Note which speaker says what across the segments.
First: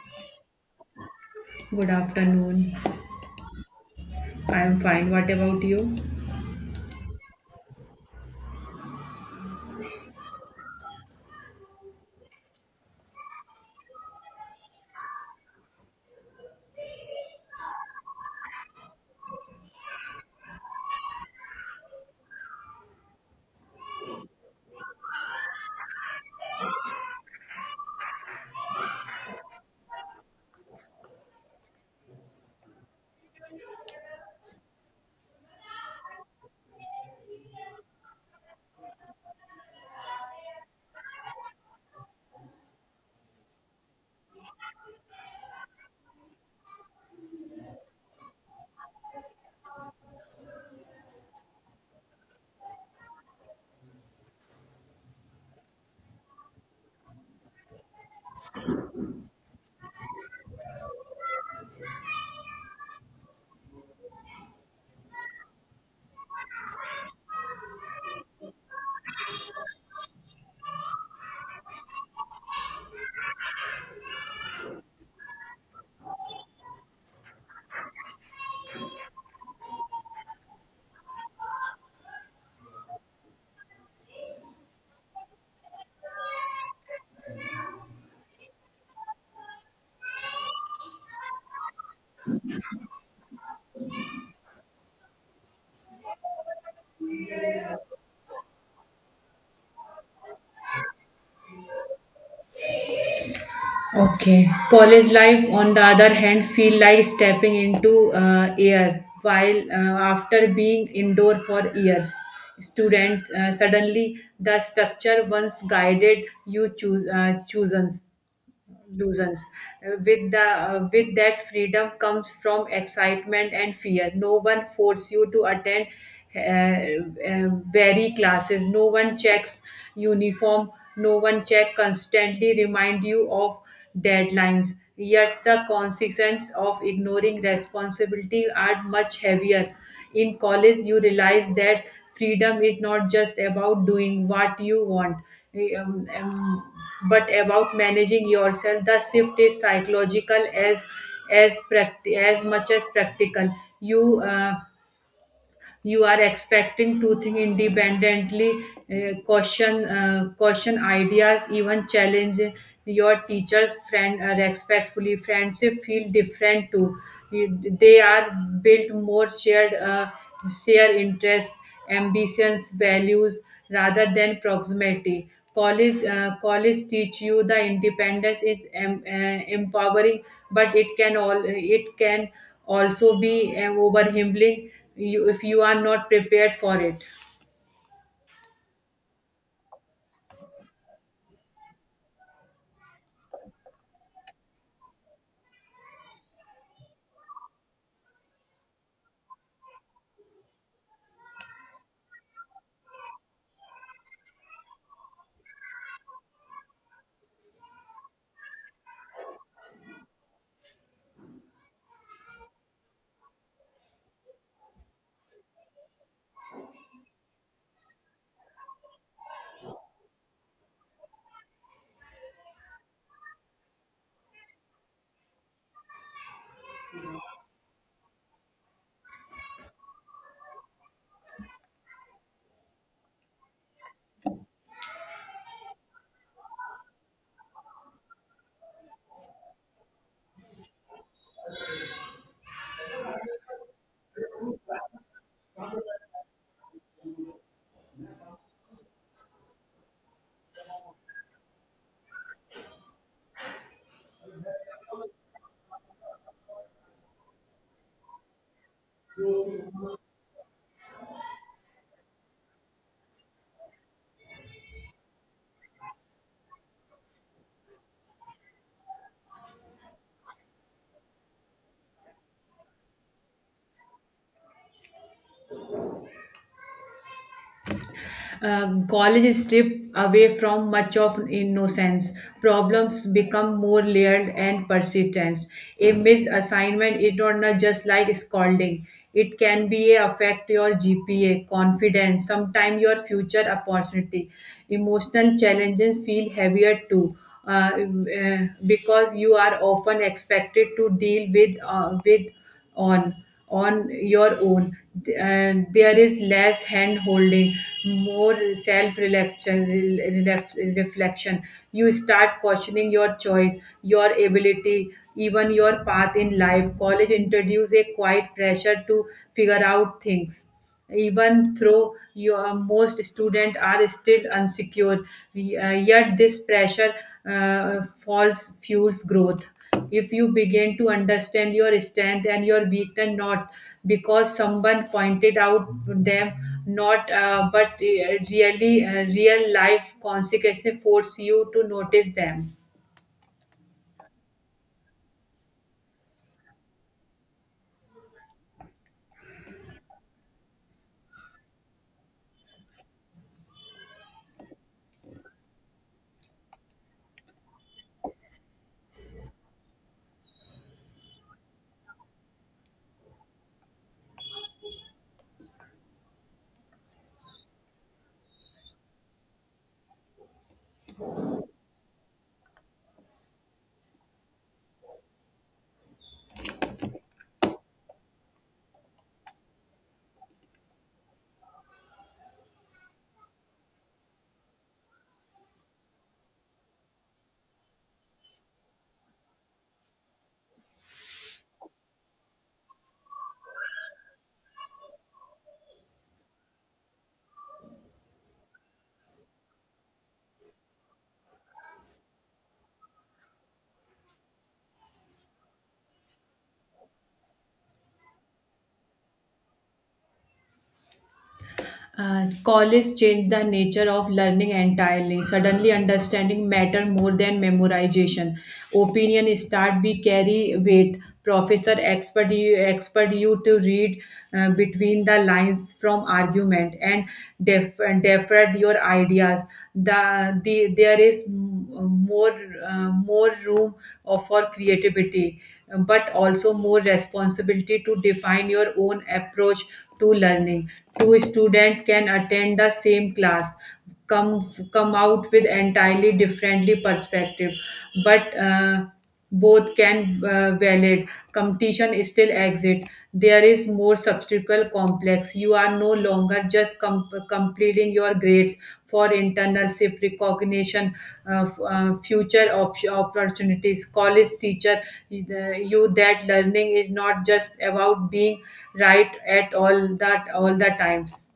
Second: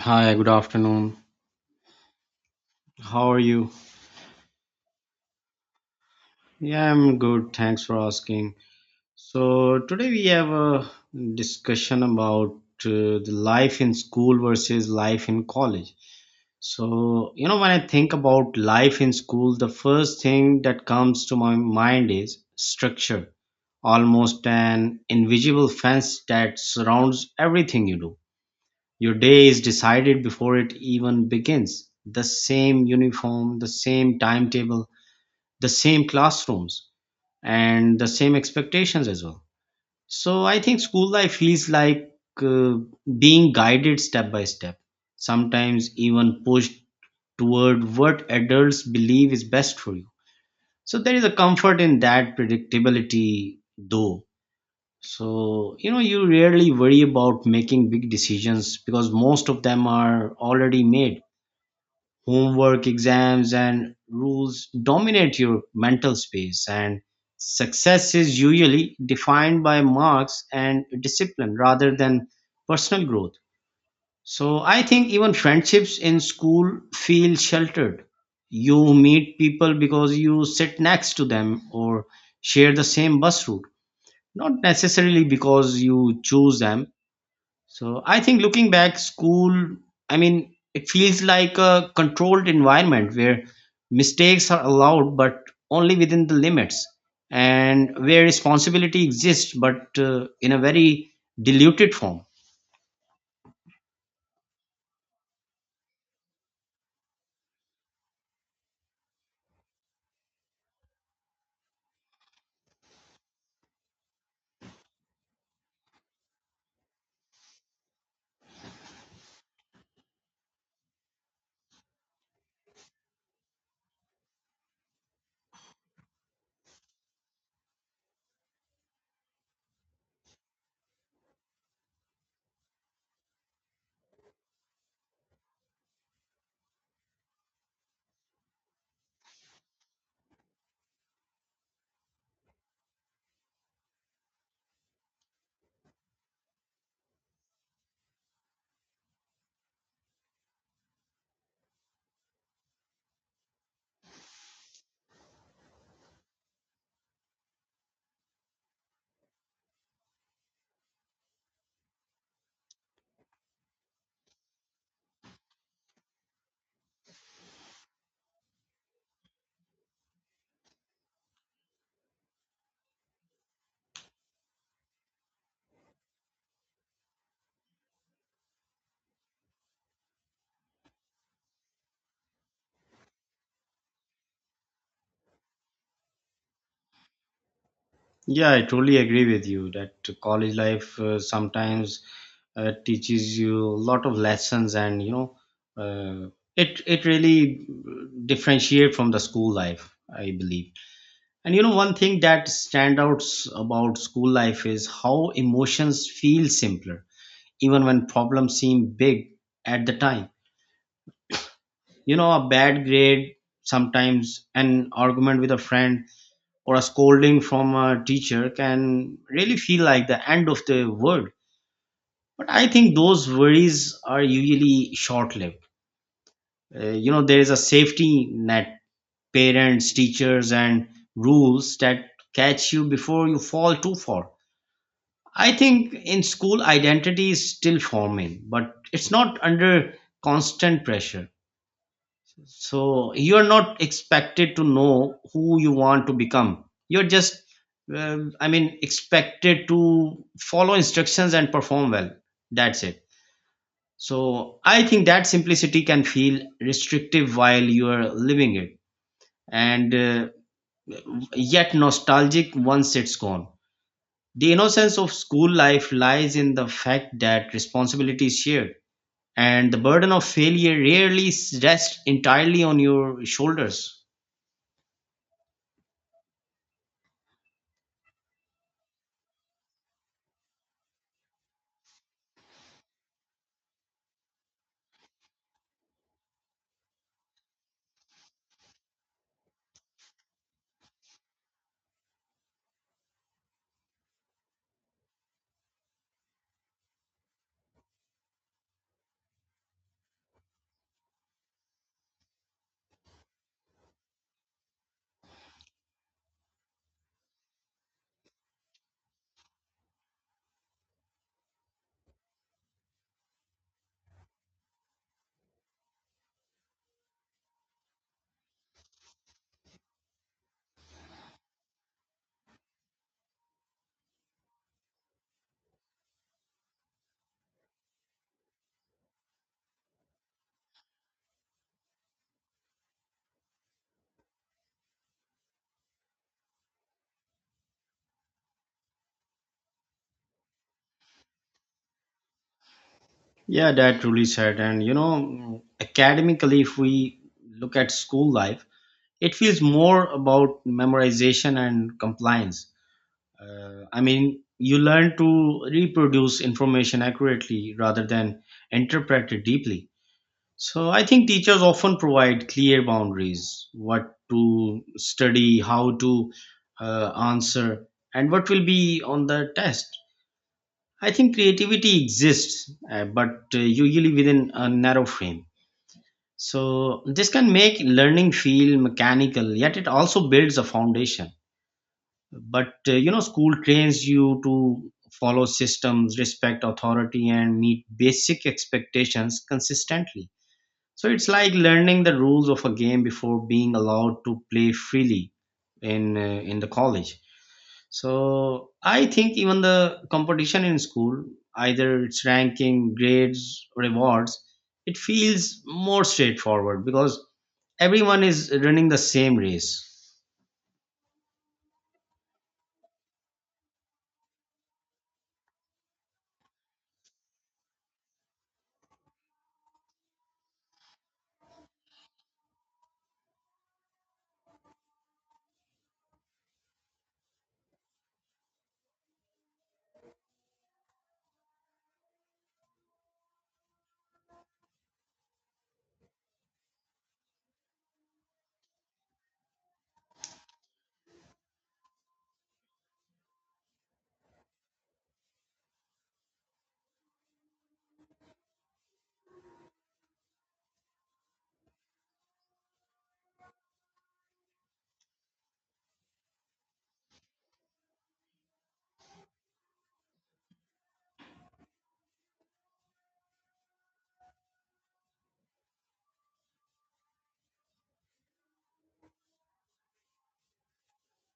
Speaker 1: Hi, good afternoon.
Speaker 2: Good afternoon.
Speaker 1: How are you?
Speaker 2: I am fine. What about you?
Speaker 1: Yeah, I'm good. Thanks for asking. So, today we have a discussion about the life in school versus life in college. So, you know, when I think about life in school, the first thing that comes to my mind is structure, almost an invisible fence that surrounds everything you do. Your day is decided before it even begins. The same uniform, the same timetable, the same classrooms, and the same expectations as well. So I think school life feels like uh, being guided step by step, sometimes even pushed toward what adults believe is best for you. So there is a comfort in that predictability, though. So, you know, you rarely worry about making big decisions because most of them are already made. Homework, exams, and rules dominate your mental space, and success is usually defined by marks and discipline rather than personal growth. So I think even friendships in school feel sheltered. You meet people because you sit next to them or share the same bus route, not necessarily because you choose them. So I think looking back, school, I mean, it feels like a controlled environment where mistakes are allowed, but only within the limits, and where responsibility exists, but in a very diluted form.
Speaker 2: Okay. College life, on the other hand, feel like stepping into air. While after being indoor for years, students suddenly the structure once guided you chooses illusions. With the with that freedom comes from excitement and fear. No one force you to attend vary classes. No one checks uniform. No one check constantly remind you of deadlines, yet the consequences of ignoring responsibility are much heavier. In college, you realize that freedom is not just about doing what you want, um, um, but about managing yourself. The shift is psychological as as much as practical. You you are expecting to think independently, caution ideas, even challenge your teachers friend respectfully. Friendship feel different too. They are built more shared, share interest, ambitions, values, rather than proximity. College teach you the independence is empowering, but it can also be overwhelming you, if you are not prepared for it.
Speaker 1: Yeah, I totally agree with you that college life sometimes teaches you a lot of lessons, and you know, uh, it really differentiate from the school life, I believe. And you know, one thing that stands out about school life is how emotions feel simpler, even when problems seem big at the time. You know, a bad grade, sometimes an argument with a friend, or a scolding from a teacher can really feel like the end of the world. But I think those worries are usually short lived. You know, there is a safety net, parents, teachers, and rules that catch you before you fall too far. I think in school, identity is still forming, but it's not under constant pressure. So you're not expected to know who you want to become. You're just, I mean, expected to follow instructions and perform well. That's it. So I think that simplicity can feel restrictive while you're living it, and yet nostalgic once it's gone. The innocence of school life lies in the fact that responsibility is shared, and the burden of failure rests entirely on your shoulders.
Speaker 2: College strip away from much of innocence. Problems become more layered and persistent. A misassignment is not just like scolding. It can be affect your GPA, confidence, sometimes your future opportunity. Emotional challenges feel heavier too. Uh, because you are often expected to deal with on on your own, and there is less hand holding, more self reflection. You start questioning your choice, your ability, even your path in life. College introduce a quiet pressure to figure out things, even though your most students are still insecure, yet this pressure falls fuels growth if you begin to understand your strength and your weakness, not because someone pointed out them, not but real life consequences force you to notice them.
Speaker 1: Yeah, that truly said. And you know, academically, if we look at school life, it feels more about memorization and compliance. I mean, you learn to reproduce information accurately rather than interpret it deeply. So I think teachers often provide clear boundaries, what to study, how to answer, and what will be on the test. I think creativity exists, but usually within a narrow frame. So this can make learning feel mechanical, yet it also builds a foundation. But you know, school trains you to follow systems, respect authority, and meet basic expectations consistently. So it's like learning the rules of a game before being allowed to play freely in the college. So I think even the competition in school, either it's ranking, grades, rewards, it feels more straightforward because everyone is running the same race.
Speaker 2: College changed the nature of learning entirely. Suddenly, understanding matter more than memorization. Opinion start we carry weight. Professor expert you to read between the lines from argument and def- defer your ideas. There is more more room for creativity, but also more responsibility to define your own approach to learning. Two students can attend the same class, come out with entirely differently perspective, but both can, valid competition still exist. There is more substantial complex. You are no longer just completing your grades for internship recognition, future opportunities. College teacher you that learning is not just about being right at all that all the times,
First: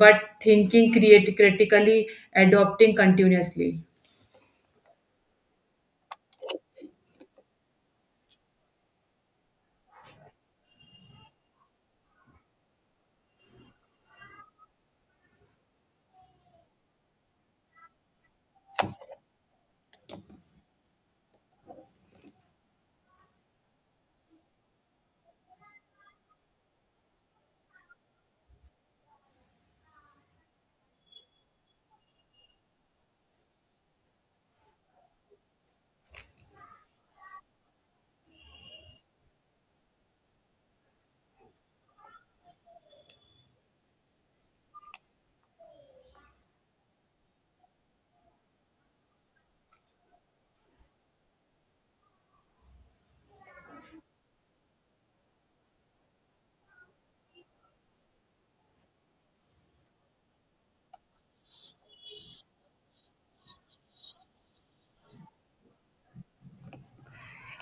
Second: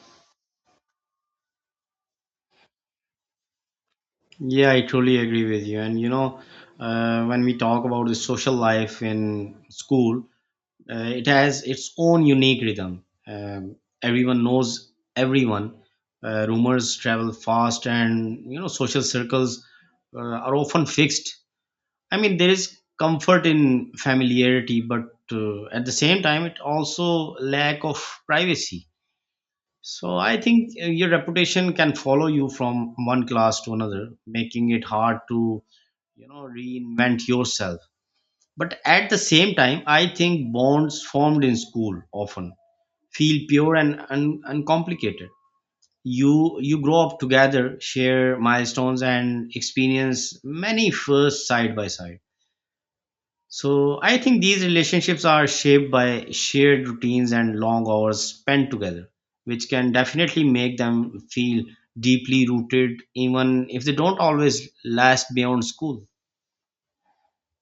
Speaker 2: but thinking create critically, adopting continuously.
Speaker 1: Yeah, I truly agree with you. And you know, when we talk about the social life in school, It has its own unique rhythm. Everyone knows everyone. Rumors travel fast, and you know social circles are often fixed. I mean, there is comfort in familiarity, but at the same time, it also lack of privacy. So I think your reputation can follow you from one class to another, making it hard to, you know, reinvent yourself. But at the same time, I think bonds formed in school often feel pure and uncomplicated. You grow up together, share milestones, and experience many firsts side by side. So I think these relationships are shaped by shared routines and long hours spent together, which can definitely make them feel deeply rooted even if they don't always last beyond school.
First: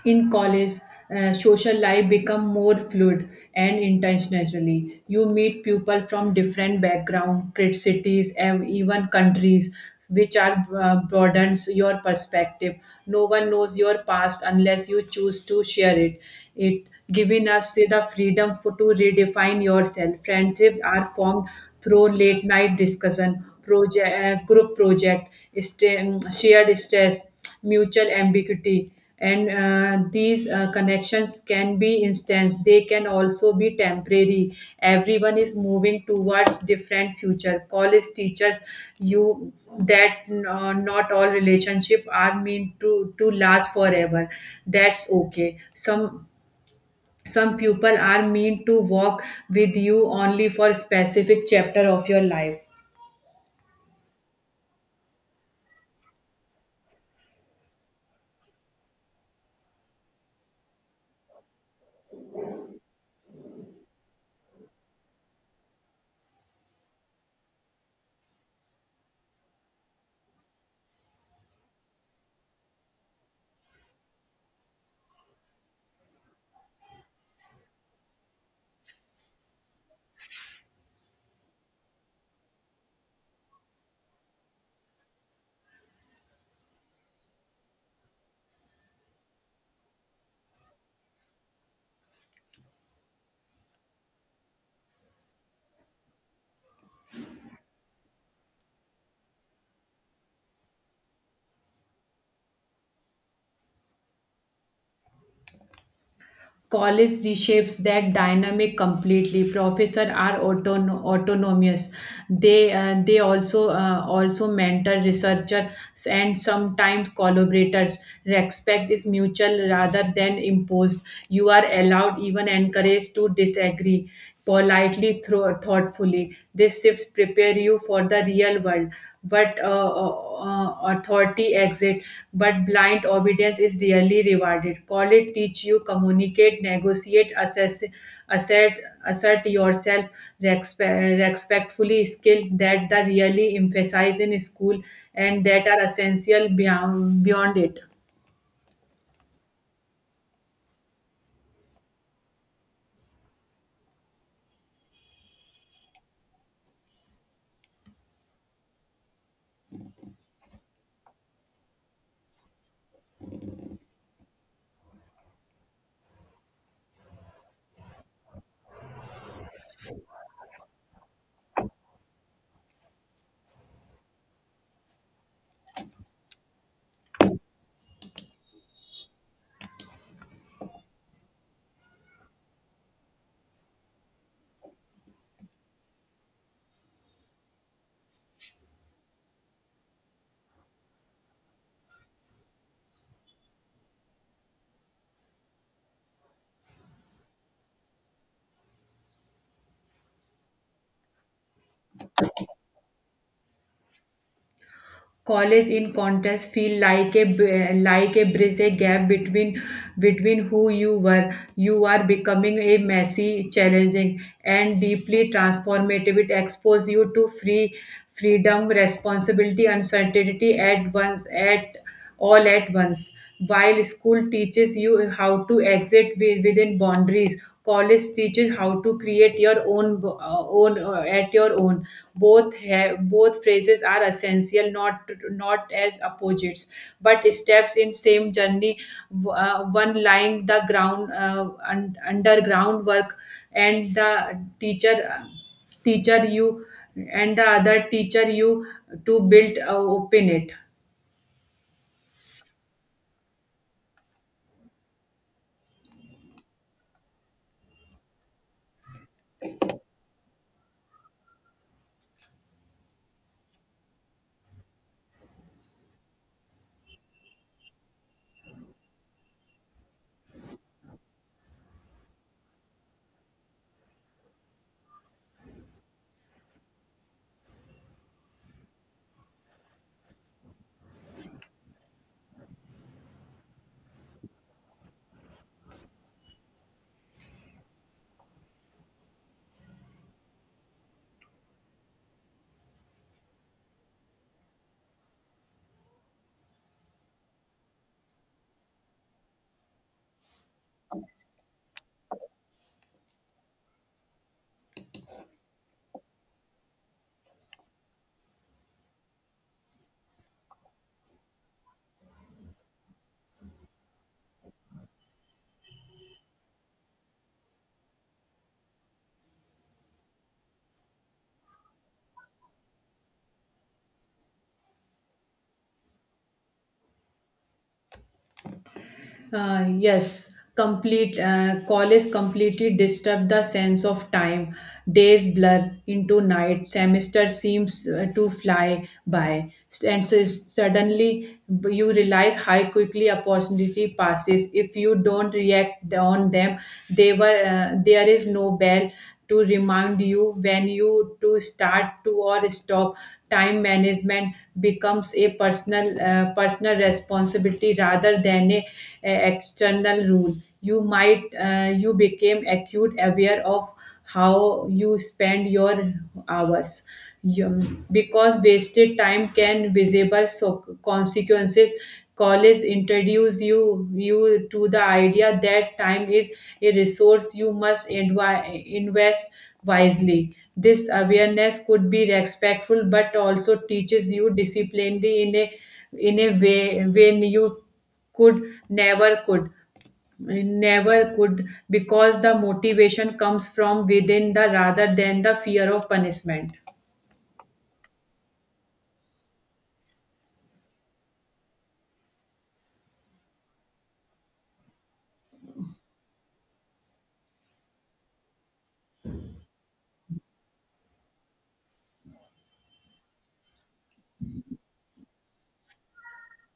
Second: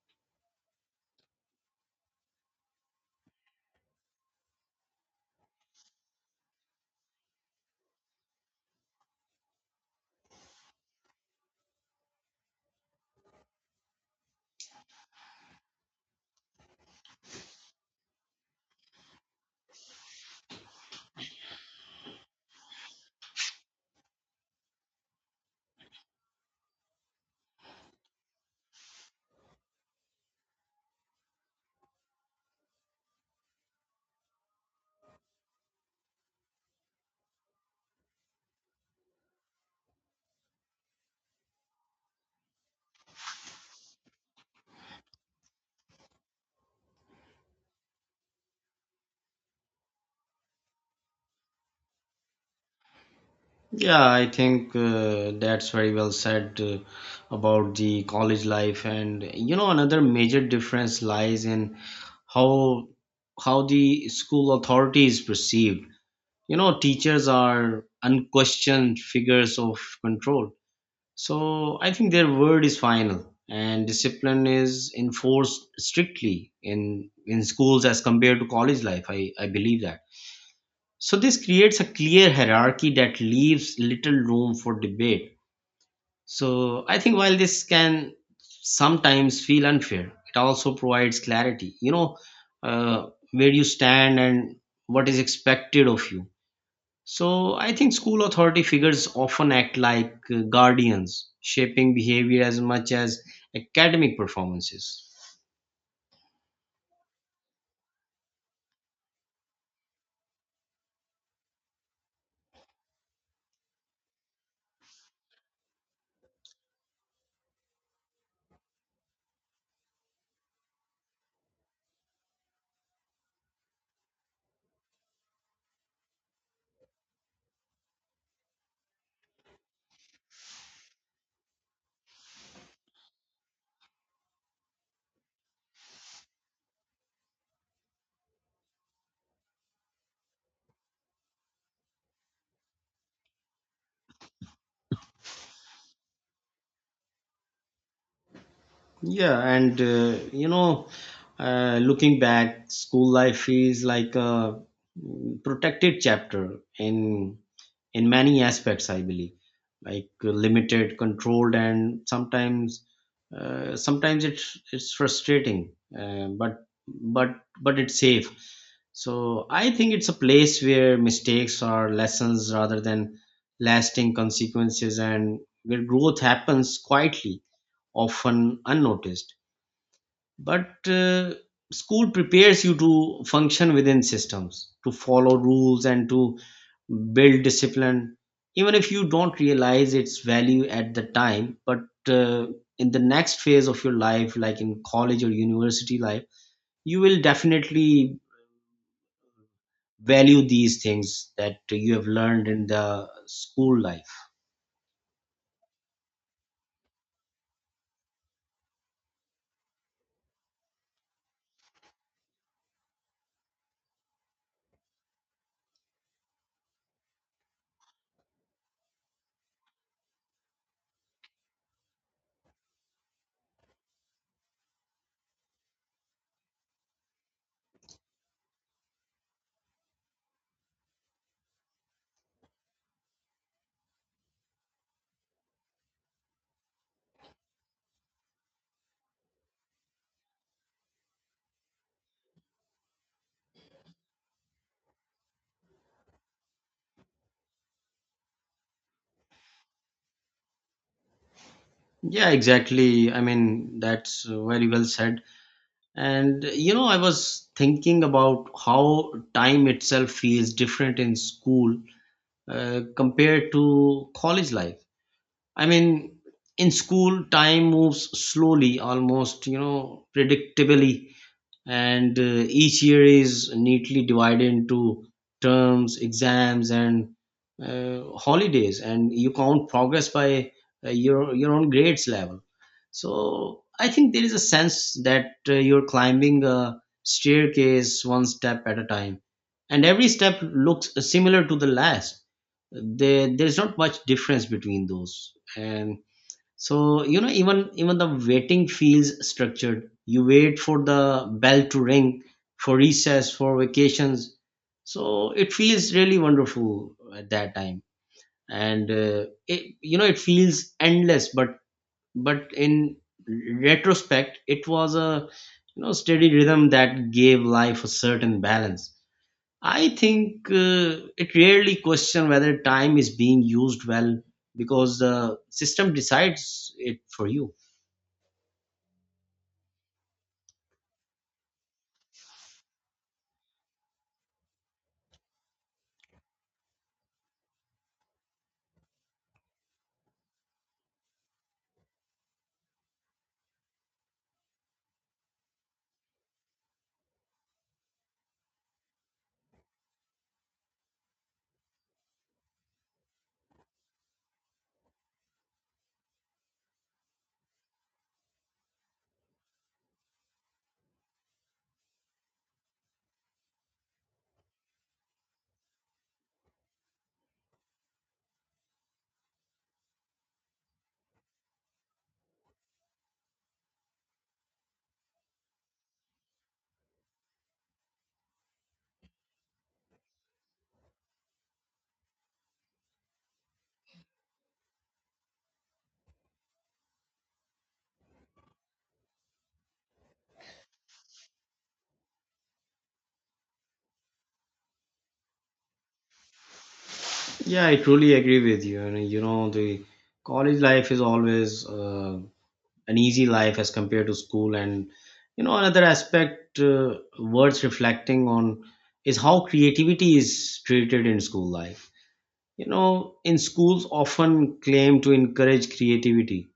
Speaker 2: In college, social life become more fluid and intentionally. You meet people from different background, great cities, and even countries, which are broadens your perspective. No one knows your past unless you choose to share it. It giving us the freedom to redefine yourself. Friendships are formed through late night discussion, group project, shared stress, mutual ambiguity, and these connections can be instant. They can also be temporary. Everyone is moving towards different future. College teachers you that not all relationship are meant to last forever, that's okay. Some people are meant to walk with you only for specific chapter of your life.
Speaker 1: Yeah, I think that's very well said about the college life, and you know another major difference lies in how how the school authority is perceived. You know, teachers are unquestioned figures of control, so I think their word is final, and discipline is enforced strictly in schools as compared to college life. I believe that. So this creates a clear hierarchy that leaves little room for debate. So I think while this can sometimes feel unfair, it also provides clarity. You know, uh, where you stand and what is expected of you. So I think school authority figures often act like guardians, shaping behavior as much as academic performances.
Speaker 2: College reshapes that dynamic completely. Professors are autonomous. They also mentor researchers and sometimes collaborators. Respect is mutual rather than imposed. You are allowed, even encouraged to disagree politely through thoughtfully. This shifts prepare you for the real world, but authority exit, but blind obedience is rarely rewarded. Call it teach you communicate, negotiate, assess, assert assert yourself respectfully, skill that the really emphasize in school and that are essential beyond it.
Speaker 1: Yeah, and you know, looking back, school life is like a protected chapter in many aspects, I believe, like limited, controlled, and sometimes sometimes it's frustrating, but but it's safe. So I think it's a place where mistakes are lessons rather than lasting consequences, and where growth happens quietly, often unnoticed. But school prepares you to function within systems, to follow rules, and to build discipline, even if you don't realize its value at the time. But uh, in the next phase of your life, like in college or university life, you will definitely value these things that you have learned in the school life.
Speaker 2: College in contrast feel like a bridge, a gap between who you were, you are becoming. A messy, challenging, and deeply transformative, it exposes you to freedom, responsibility, uncertainty, at once. While school teaches you how to exit within boundaries, college teaches how to create your own bo- own at your own. Both phrases are essential, not as opposites, but steps in same journey. One lying the ground, underground work, and the teacher teacher you, and the other teacher you to build, open it.
Speaker 1: Yeah, exactly. I mean, that's very well said. And you know, I was thinking about how time itself feels different in school compared to college life. I mean, in school, time moves slowly, almost, you know, predictably, and each year is neatly divided into terms, exams, and holidays, and you count progress by your own grades level. So I think there is a sense that you're climbing a staircase one step at a time, and every step looks similar to the last. There's not much difference between those. And so, you know, even the waiting feels structured. You wait for the bell to ring, for recess, for vacations. So it feels really wonderful at that time, and it, you know, it feels endless. But in retrospect, it was a, you know, steady rhythm that gave life a certain balance. I think it rarely question whether time is being used well because the system decides it for you.
Speaker 2: Yes, complete college completely disturbed the sense of time. Days blur into night. Semester seems to fly by, and so suddenly you realize how quickly opportunity passes if you don't react on them. They were there is no bell to remind you when you to start to or stop. Time management becomes a personal responsibility rather than a external rule. You might uh, you became acute aware of how you spend your hours, because wasted time can visible so consequences. College introduce you to the idea that time is a resource you must invest wisely. This awareness could be respectful but also teaches you discipline in a way, when you could never could never could, because the motivation comes from within the, rather than the fear of punishment.
Speaker 1: Yeah, I truly agree with you. And you know, the college life is always an easy life as compared to school. And you know, another aspect worth reflecting on is how creativity is treated in school life. You know, in schools often claim to encourage creativity,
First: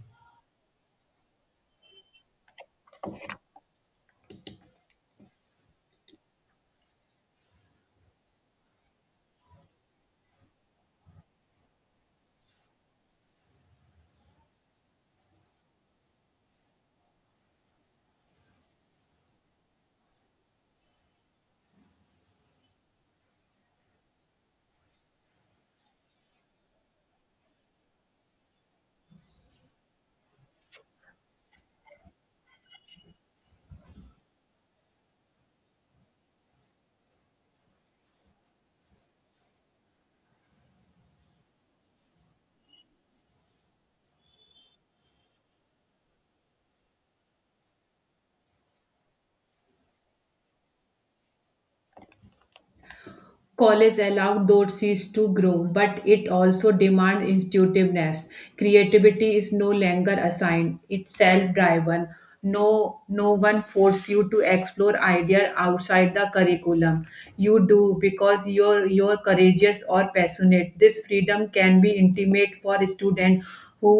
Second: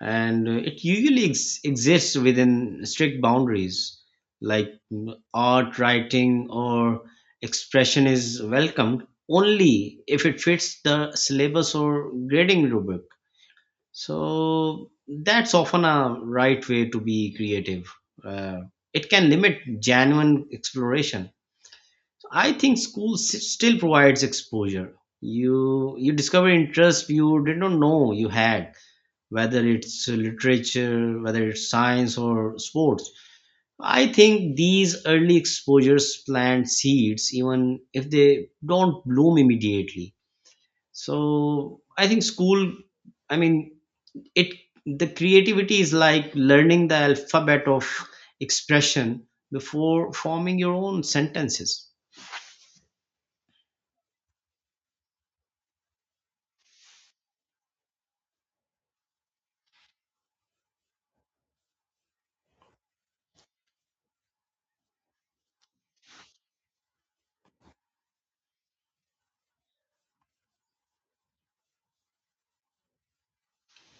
Speaker 1: and it usually exists within strict boundaries like art, writing, or expression is welcomed only if it fits the syllabus or grading rubric. So that's often a right way to be creative. uh, it can limit genuine exploration. So, I think school still provides exposure. You discover interests you did not know you had, whether it's literature, whether it's science or sports. I think these early exposures plant seeds even if they don't bloom immediately. So I think school, I mean, it the creativity is like learning the alphabet of expression before forming your own sentences.
Speaker 2: College allowed those seeds to grow, but it also demands intuitiveness. Creativity is no longer assigned; it's self-driven. No one forces you to explore ideas outside the curriculum. You do because you're courageous or passionate. This freedom can be intimate for students who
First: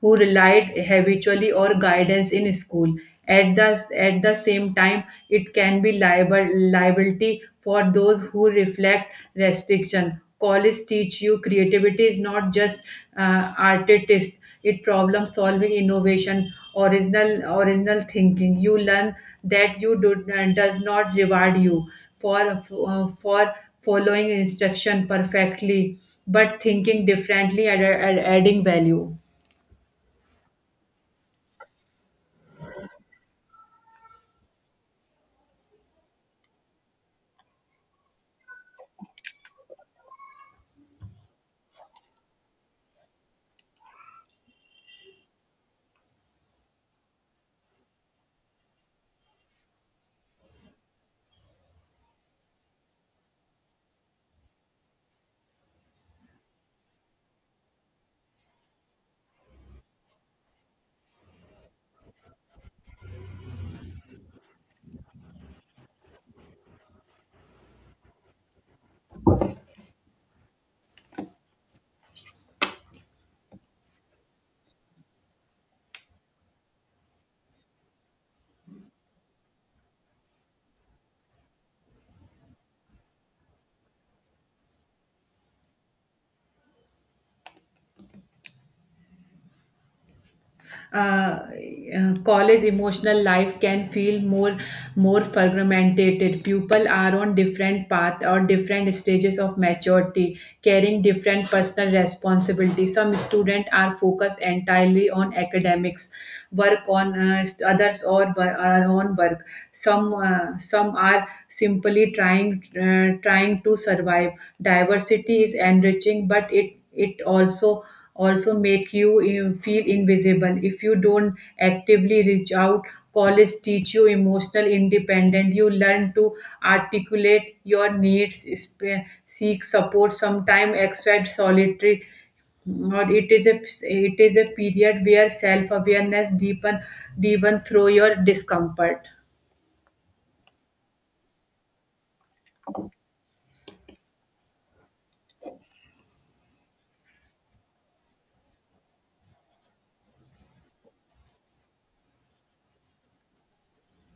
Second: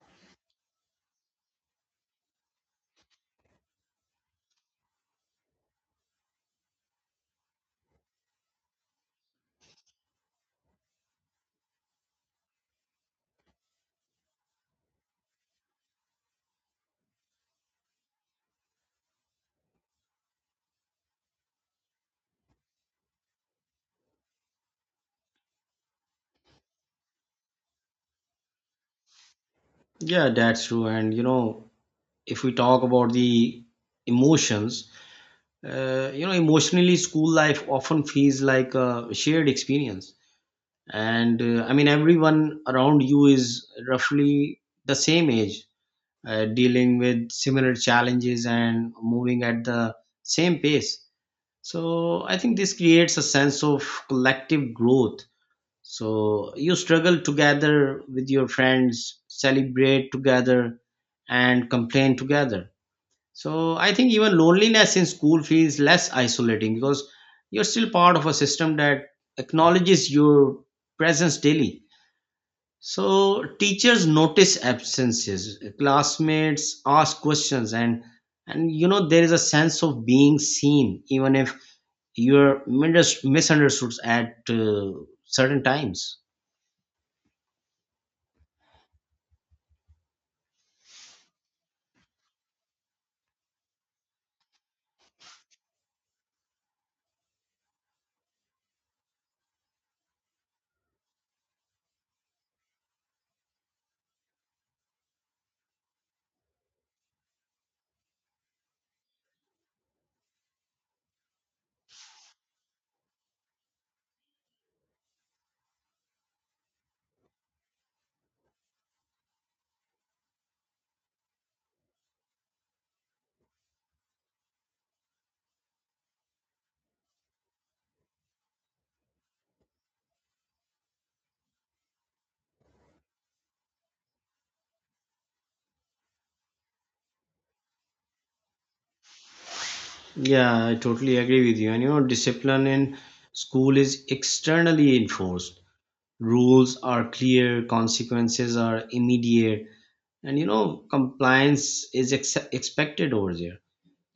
Speaker 2: who relied habitually on guidance in school. At the, at the same time, it can be liability for those who reflect restriction. College teach you creativity is not just artist; it problem solving, innovation, original thinking. You learn that does not reward you for following instruction perfectly, but thinking differently and adding value.
Speaker 1: Yeah, that's true. And you know, if we talk about the emotions, you know, emotionally, school life often feels like a shared experience. And I mean, everyone around you is roughly the same age, dealing with similar challenges and moving at the same pace. So I think this creates a sense of collective growth. So you struggle together with your friends, celebrate together, and complain together. So I think even loneliness in school feels less isolating because you're still part of a system that acknowledges your presence daily. So teachers notice absences, classmates ask questions, and you know there is a sense of being seen, even if you're misunderstood at certain times.
Speaker 2: uh, College emotional life can feel more fragmented. People are on different path or different stages of maturity, carrying different personal responsibilities. Some students are focused entirely on academics, work on others, or on work. Some are simply trying to survive. Diversity is enriching, but it also make you feel invisible if you don't actively reach out. College teach you emotional independence. You learn to articulate your needs, seek support. Sometimes, expect solitary, or it is a, period where self awareness deepen through your discomfort.
Speaker 1: Yeah, I totally agree with you. And you know, discipline in school is externally enforced. Rules are clear, consequences are immediate, and you know, compliance is expected over there.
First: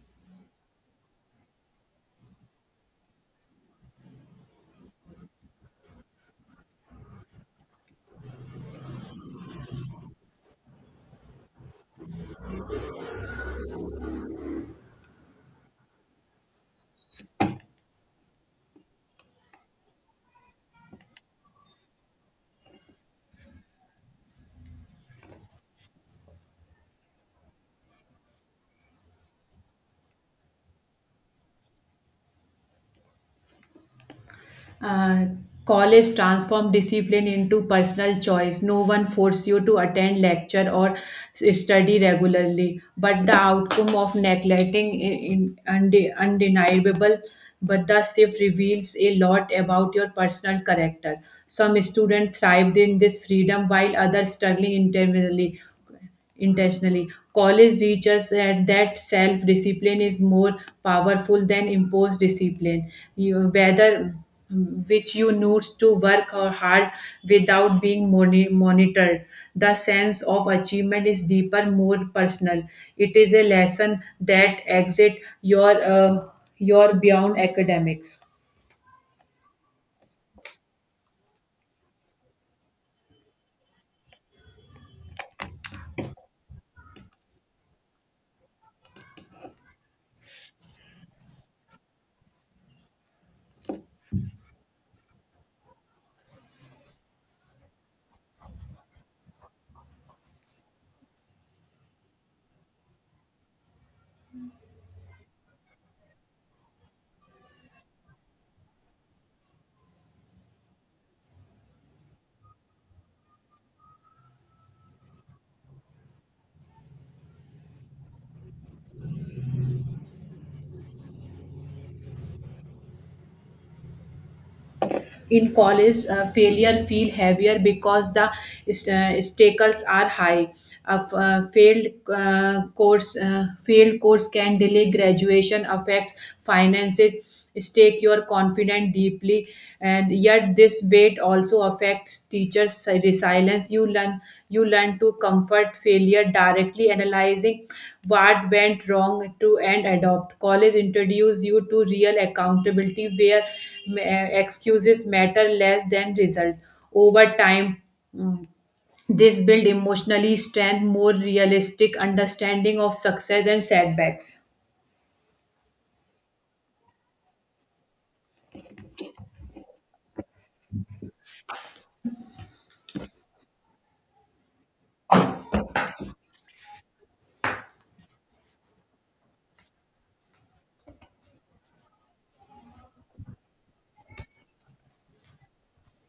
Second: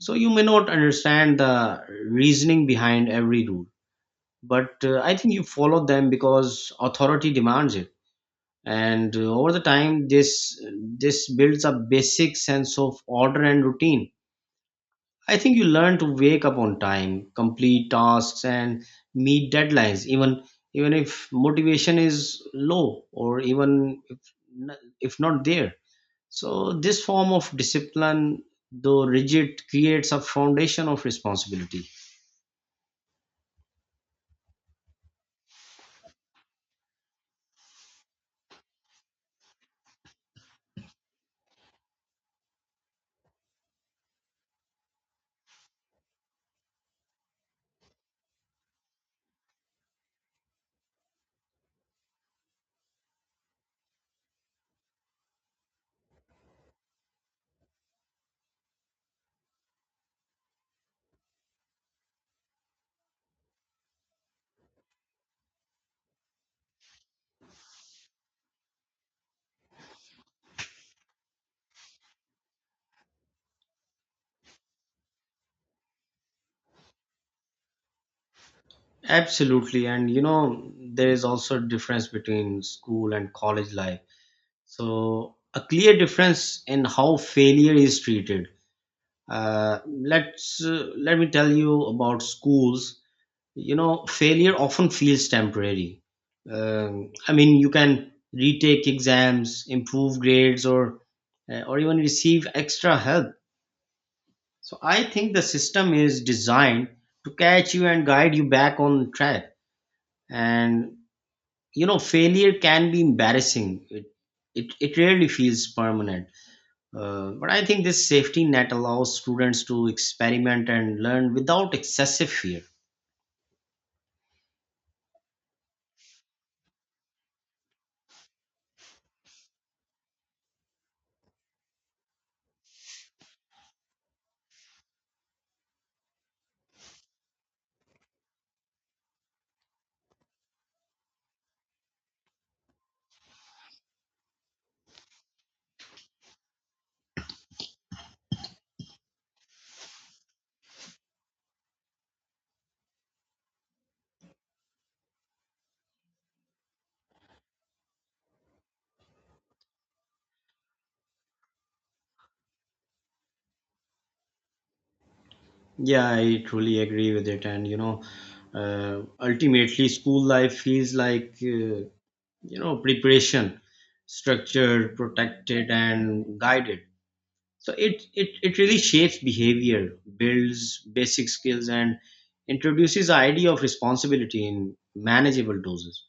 Speaker 1: So you may not understand the reasoning behind every rule, but I think you follow them because authority demands it. And over the time, this builds a basic sense of order and routine. I think you learn to wake up on time, complete tasks, and meet deadlines, even even if motivation is low, or even if, if not there. So this form of discipline, though rigid, creates a foundation of responsibility.
Speaker 2: Uh, College transformed discipline into personal choice. No one forced you to attend lecture or study regularly, but the outcome of neglecting in, undi undeniable. But the shift reveals a lot about your personal character. Some students thrived in this freedom, while others struggling internally, intentionally. College teaches that self discipline is more powerful than imposed discipline. You, whether which you need to work hard without being monitored. The sense of achievement is deeper, more personal. It is a lesson that exit your beyond academics.
Speaker 1: Absolutely. And you know there is also a difference between school and college life. So a clear difference in how failure is treated. Let me tell you about schools. You know, failure often feels temporary. I mean you can retake exams, improve grades, or even receive extra help. So I think the system is designed to catch you and guide you back on track. And failure can be embarrassing, it rarely feels permanent. Uh, but I think this safety net allows students to experiment and learn without excessive fear.
Speaker 2: In college, failure feel heavier because the stakes are high. A failed course can delay graduation, affect finances, stake your confidence deeply. And yet this weight also affects teachers' resilience. You learn to comfort failure directly, analyzing what went wrong to and adopt. College introduce you to real accountability, where excuses matter less than result. Over time, mm, this build emotionally strength, more realistic understanding of success and setbacks.
Speaker 1: Yeah, I truly agree with it. And ultimately, school life feels like, preparation, structured, protected, and guided. So it really shapes behavior, builds basic skills, and introduces the idea of responsibility in manageable doses.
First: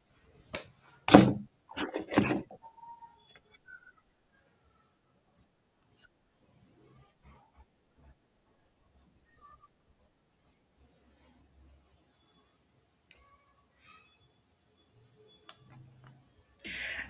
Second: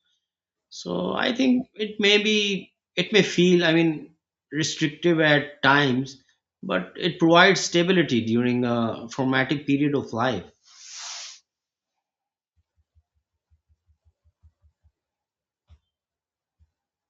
Speaker 1: So I think it may be, it may feel restrictive at times, but it provides stability during a formative period of life.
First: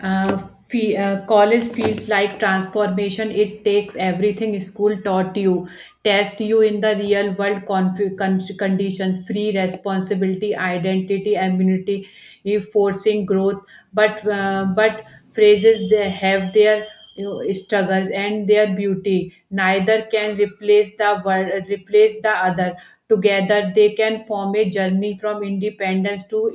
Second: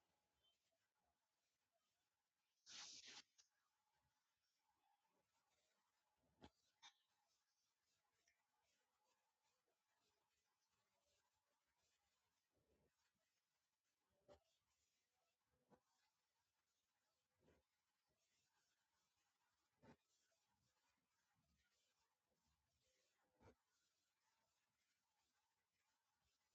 Speaker 2: Uh, fe College feels like transformation. It takes everything school taught you, test you in the real world conditions, free responsibility, identity, immunity, forcing growth. But phrases, they have their, struggles and their beauty. Neither can replace the word, replace the other. Together, they can form a journey from independence to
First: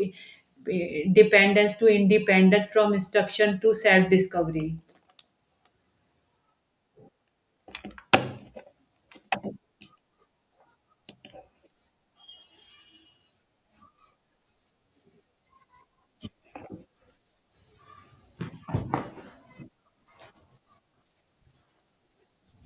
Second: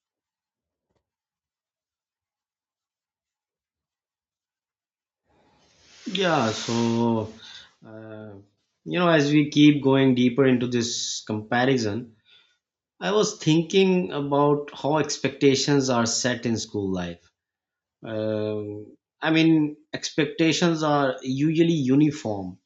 Speaker 2: dependence to independence, from instruction to self discovery.
Speaker 1: Yeah, so uh, as we keep going deeper into this comparison, I was thinking about how expectations are set in school life. Um, I mean, expectations are usually uniform.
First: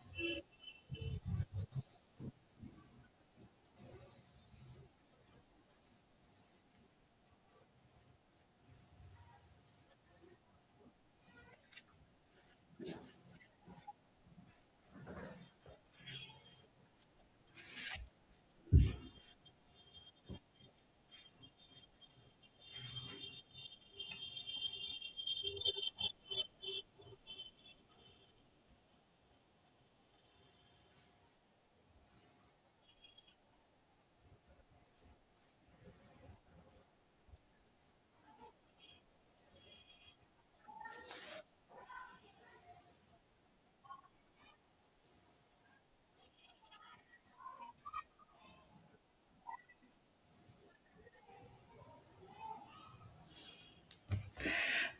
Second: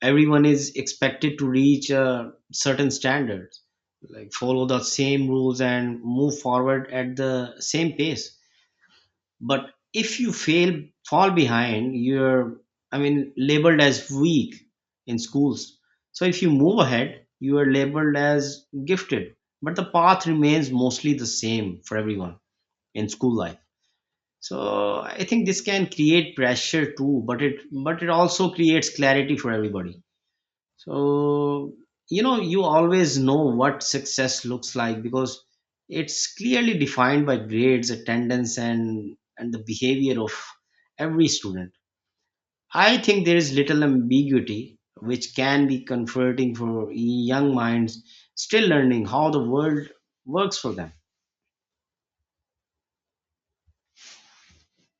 Speaker 1: Everyone is expected to reach a certain standards, like follow the same rules and move forward at the same pace. But if you fail, fall behind, you're labeled as weak in schools. So if you move ahead, you are labeled as gifted. But the path remains mostly the same for everyone in school life. So I think this can create pressure too, but it also creates clarity for everybody. So, you always know what success looks like because it's clearly defined by grades, attendance, and the behavior of every student. I think there is little ambiguity, which can be comforting for young minds still learning how the world works for them.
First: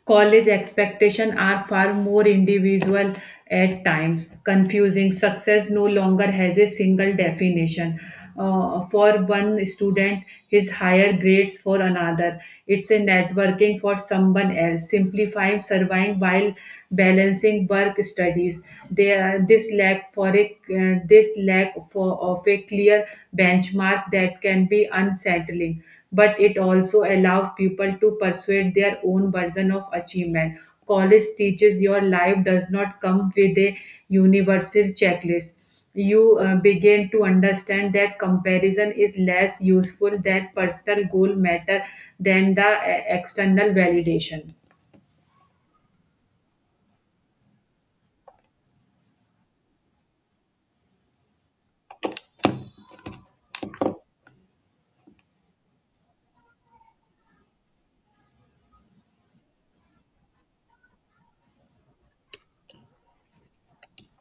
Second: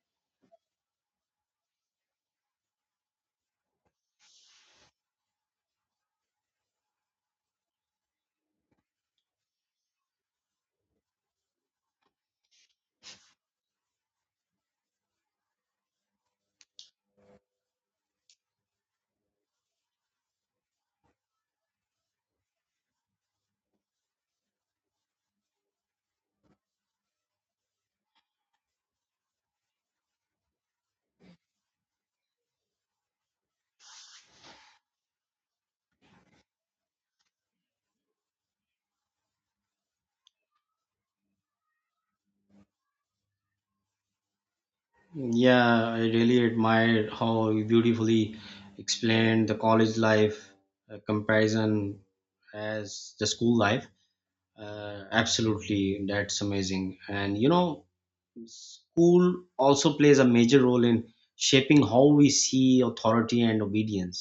Speaker 2: College expectations are far more individual, at times, confusing. Success no longer has a single definition. For one student, his higher grades. For another, it's a networking. For someone else, simplifying surviving while balancing work studies. There, this lack for a this lack for of a clear benchmark, that can be unsettling, but it also allows people to persuade their own version of achievement. College teaches your life does not come with a universal checklist. You begin to understand that comparison is less useful, that personal goal matter than the external validation.
Speaker 1: Yeah, I really admire how you beautifully explained the college life comparison as the school life. Absolutely, that's amazing. And you know, school also plays a major role in shaping how we see authority and obedience.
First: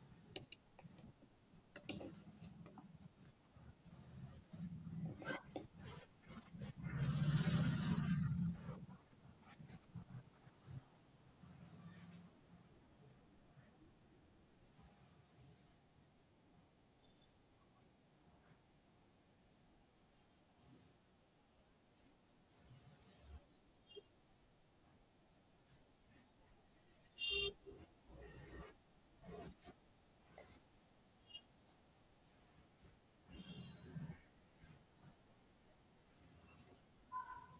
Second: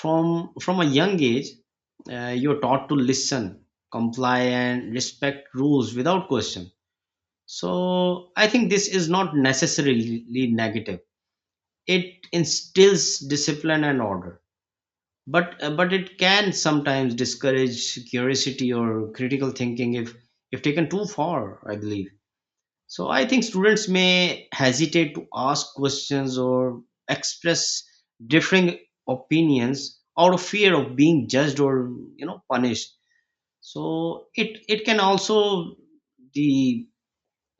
Speaker 1: From a young age, you're taught to listen, comply, and respect rules without question. So I think this is not necessarily negative. It instills discipline and order, but it can sometimes discourage curiosity or critical thinking, if taken too far, I believe. So I think students may hesitate to ask questions or express differing opinions out of fear of being judged or, punished. So it can also, the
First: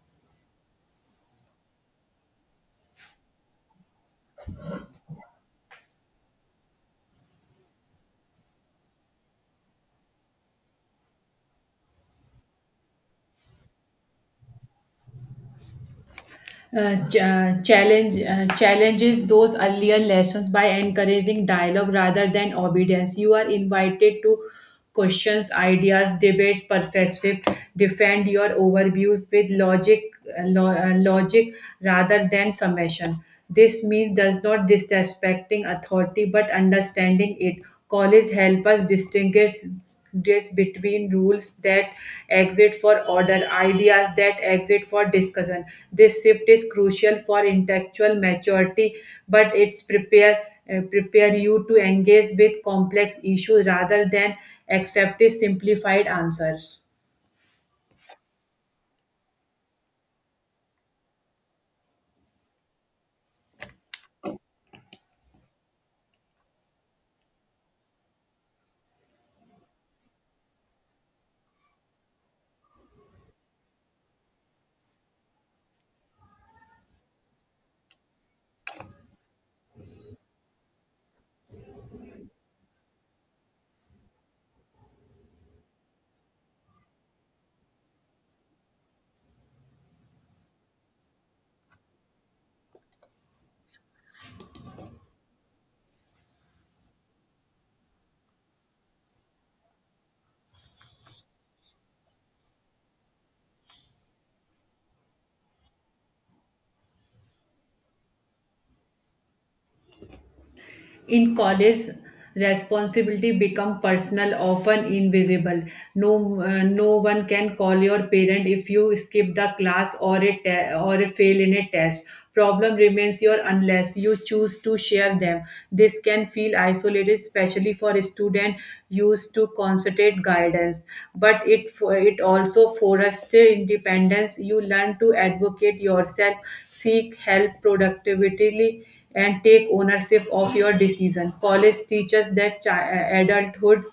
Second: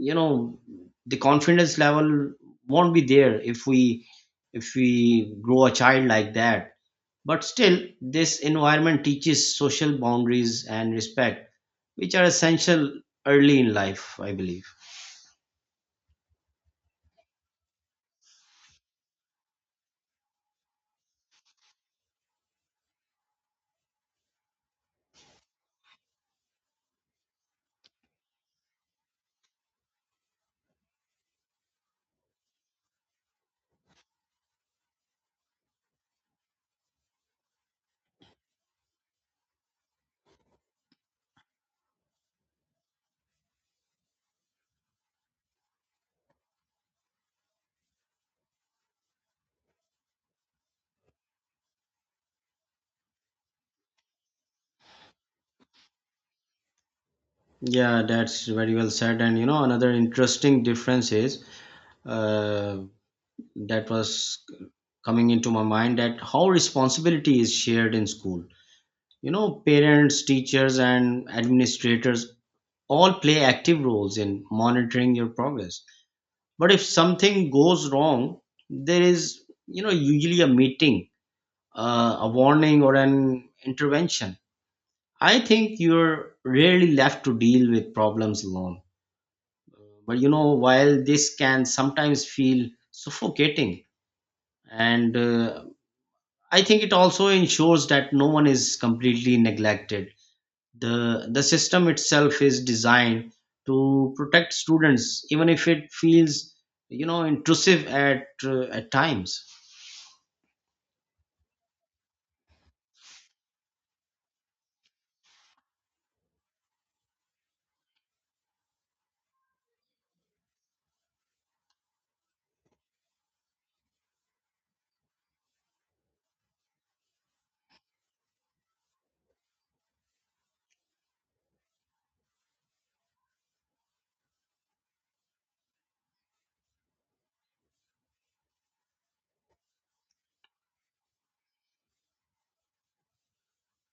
Speaker 1: you know the confidence level won't be there if we, if we grow a child like that. But still, this environment teaches social boundaries and respect, which are essential early in life, I believe.
Speaker 2: Challenges those earlier lessons by encouraging dialogue rather than obedience. You are invited to questions ideas, debates perspective, defend your overviews with logic rather than summation. This means does not disrespecting authority, but understanding it. College help us distinguish this between rules that exit for order, ideas that exit for discussion. This shift is crucial for intellectual maturity, but it's prepare you to engage with complex issues rather than accept simplified answers.
Speaker 1: Yeah, that's very well said. And you know, another interesting difference is, uh, that was coming into my mind, that how responsibility is shared in school. You know, parents, teachers, and administrators all play active roles in monitoring your progress. But if something goes wrong, there is, you know, usually a meeting, a warning or an intervention. I think you're rarely left to deal with problems alone. But you know, while this can sometimes feel suffocating, and I think it also ensures that no one is completely neglected. The system itself is designed to protect students, even if it feels, you know, intrusive at times.
Speaker 2: In college, responsibility become personal, often invisible. No one can call your parent if you skip the class, or a fail in a test. Problem remains your unless you choose to share them. This can feel isolated, especially for a student used to concentrate guidance. But it also foster independence. You learn to advocate yourself, seek help productively, and take ownership of your decision. College teaches that adulthood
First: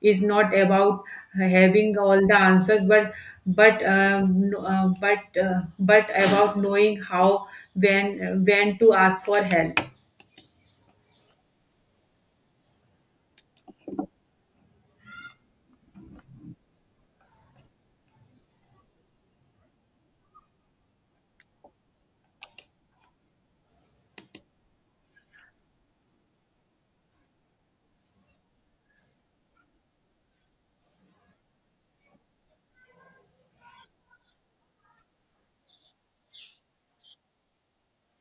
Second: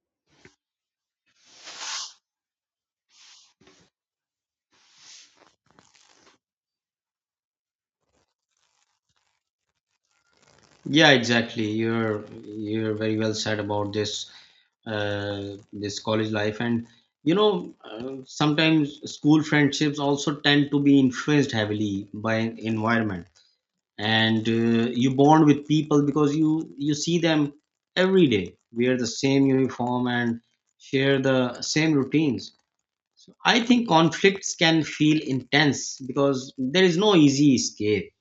Speaker 2: is not about having all the answers, but no- but about knowing how when to ask for help.
Speaker 1: Yeah, exactly. You're very well said about this this college life. And you know, sometimes school friendships also tend to be influenced heavily by environment, and you bond with people because you see them every day, wear the same uniform, and share the same routines. So I think conflicts can feel intense because there is no easy escape.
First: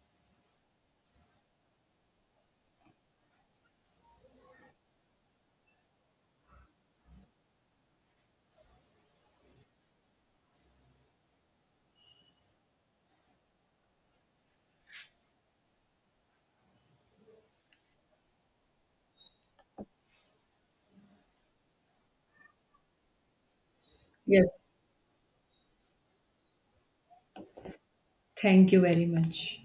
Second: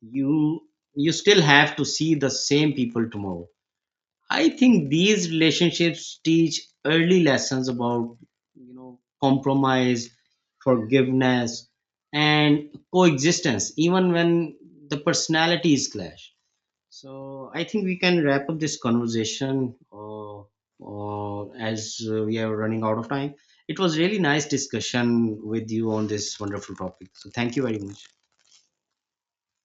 Speaker 1: You you still have to see the same people tomorrow. I think these relationships teach early lessons about, you know, compromise, forgiveness, and coexistence even when the personalities clash. So I think we can wrap up this conversation, as we are running out of time. It was really nice
Speaker 2: Yes,
Speaker 1: discussion with you on this wonderful topic, so thank you very much.
Speaker 2: thank you very much.